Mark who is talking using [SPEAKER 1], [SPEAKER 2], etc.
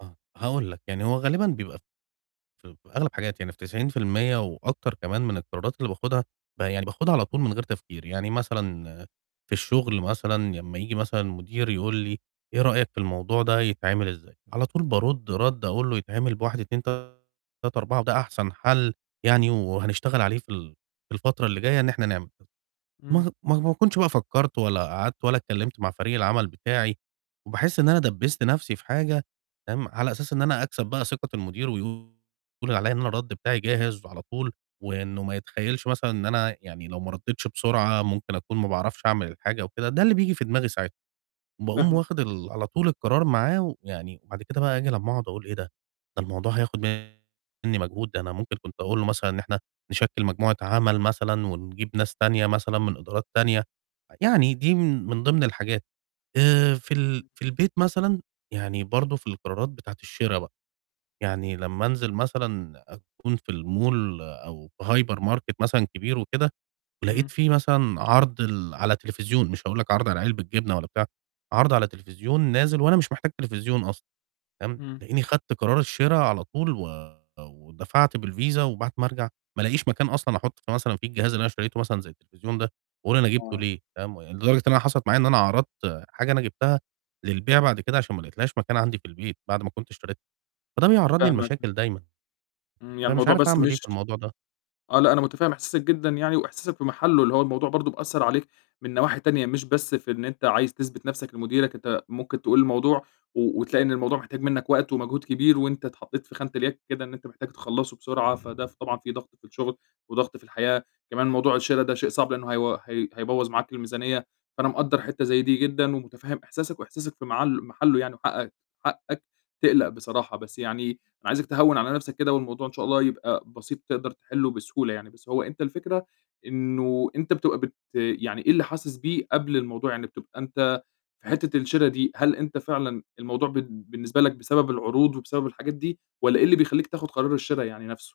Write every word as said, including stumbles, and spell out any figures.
[SPEAKER 1] آه، هاقول لك. يعني هو غالبًا بيبقى ف في ب أغلَب حاجات يعني في تسعين في المِيّة وأكتر كمان من القرارات اللي باخُدها، ب يعني باخُدها على طول من غير تفكير. يعني مثلًا في الشُغل مثلًا لمّا ييجي مثلًا مُديري يقول لي "إيه رأيك في الموضوع ده يتعمل إزاي؟" على طول بارُد رَد أقول له "يتعمل بواحد، اتنين، تلاتة، أربعة وده أحسن حَل يعني وهنشتغل عليه في ال في الفترة اللي جاية إن إحنا نعمله"
[SPEAKER 2] إمم.
[SPEAKER 1] ما ه ما هو ما أكونش بقى فكّرت ولا قعدت ولا اتكلّمت مع فريق العمل بتاعي وباحس إن أنا دَبّست نَفْسي في حاجة فاهِم، على أساس إن أنا أكسب بقى ثِقة المُدير ويقول عليّا إن أنا الرَد بتاعي جاهز على طول وإنه ما يتخيّلش مثلًا إن أنا يعني لو ما رَدِتش بسرعة ممكن أكون ما باعرفش أعمل الحاجة وكده، ده اللي بييجي في دماغي ساعتها. باقوم
[SPEAKER 2] فاهمك.
[SPEAKER 1] واخِد ال على طول القرار معاه ويعني وبعد كده بقى آجي لمّا أقعُد أقول إيه ده، ده الموضوع هياخُد منّي مجهود، ده أنا ممكن كنت أقول له مثلًا إن إحنا نشكِّل مجموعة عَمَل مثلًا ونجيب ناس تانية مثلًا من إدارات تانية، يعني دي من من ضِمن الحاجات. آآ، في ال في البيت مثلًا يعني برضه في القرارات بتاعة الشِرا بقى، يعني لمّا أنزل مثلًا أكون في الmall أو في hypermarket مثلًا كبير وكده ولقيت
[SPEAKER 2] إمم.
[SPEAKER 1] في مثلًا عَرْض ال على تليفزيون مش هاقول لك عَرْض على علبة جبنة ولا بتاع، عَرْض على تليفزيون نازل وأنا مش محتاج تليفزيون أصلًا تمام،
[SPEAKER 2] إمم.
[SPEAKER 1] تلاقيني خَدت قرار الشِرا على طول و ودفعت بالvisa وبعد ما أرجع ما ألاقيش مكان أصلًا أحُط في مثلًا في الجهاز اللي أنا اشتريته مثلًا زي التليفزيون ده وأقول أنا جِبته
[SPEAKER 2] آه.
[SPEAKER 1] ليه فاهِم، ويعني لدرجة إن أنا حصلت معايا إن أنا عَرضْت حاجة أنا جِبتها للبيع بعد كده عشان ما لقيتلهاش مكان عندي في البيت بعد ما كنت اشتريتها، فده بيعرّضني
[SPEAKER 2] فاهمك.
[SPEAKER 1] لمشاكل دايمًا،
[SPEAKER 2] إمم، يعني
[SPEAKER 1] فمش
[SPEAKER 2] الموضوع
[SPEAKER 1] عارف
[SPEAKER 2] بس
[SPEAKER 1] أعمل إيه في
[SPEAKER 2] مش
[SPEAKER 1] الموضوع ده.
[SPEAKER 2] آه، لأ، أنا مُتفهِّم إحساسك جدًا يعني وإحساسك في مَحلُّه، اللي هو الموضوع برضه بيأثّر عليك من نواحي تانية، مش بس في إن أنت عايز تثبت نَفْسك لمُديرك، أنت ممكن تقول الموضوع و وتلاقي إن الموضوع محتاج منّك وقت ومجهود كبير وأنت اتحطّيت في خانة الياك كده، إن أنت محتاج تخلّصه بسرعة، فده ف طبعًا في ضغط في الشُغل وضغط في الحياة. كمان موضوع الشِرا ده شيء صعب، لإنه هيو هي هيبوّظ معاك الميزانيّة. فأنا مقدّر حتّة زي دي جدًا ومُتفهِّم إحساسك وإحساسك في معل مَحلُّه يعني وحقّك حقّك تقلَق بصراحة. بس يعني أنا عايزك تهوِّن على نَفْسك كده والموضوع إن شاء الله يبقى بسيط تقدر تحلّه بسهولة يعني. بس هو أنت الفكرة إنه أنت بتبقى بت يعني إيه اللي حاسس بيه قبل الموضوع، يعني بتبقى أنت في حتّة الشِرا دي، هل أنت فعلًا الموضوع بد بالنسبة لك بسبب العروض وبسبب الحاجات دي، والّا إيه اللي بيخلّيك تاخُد قرار الشِرا يعني نَفْسه؟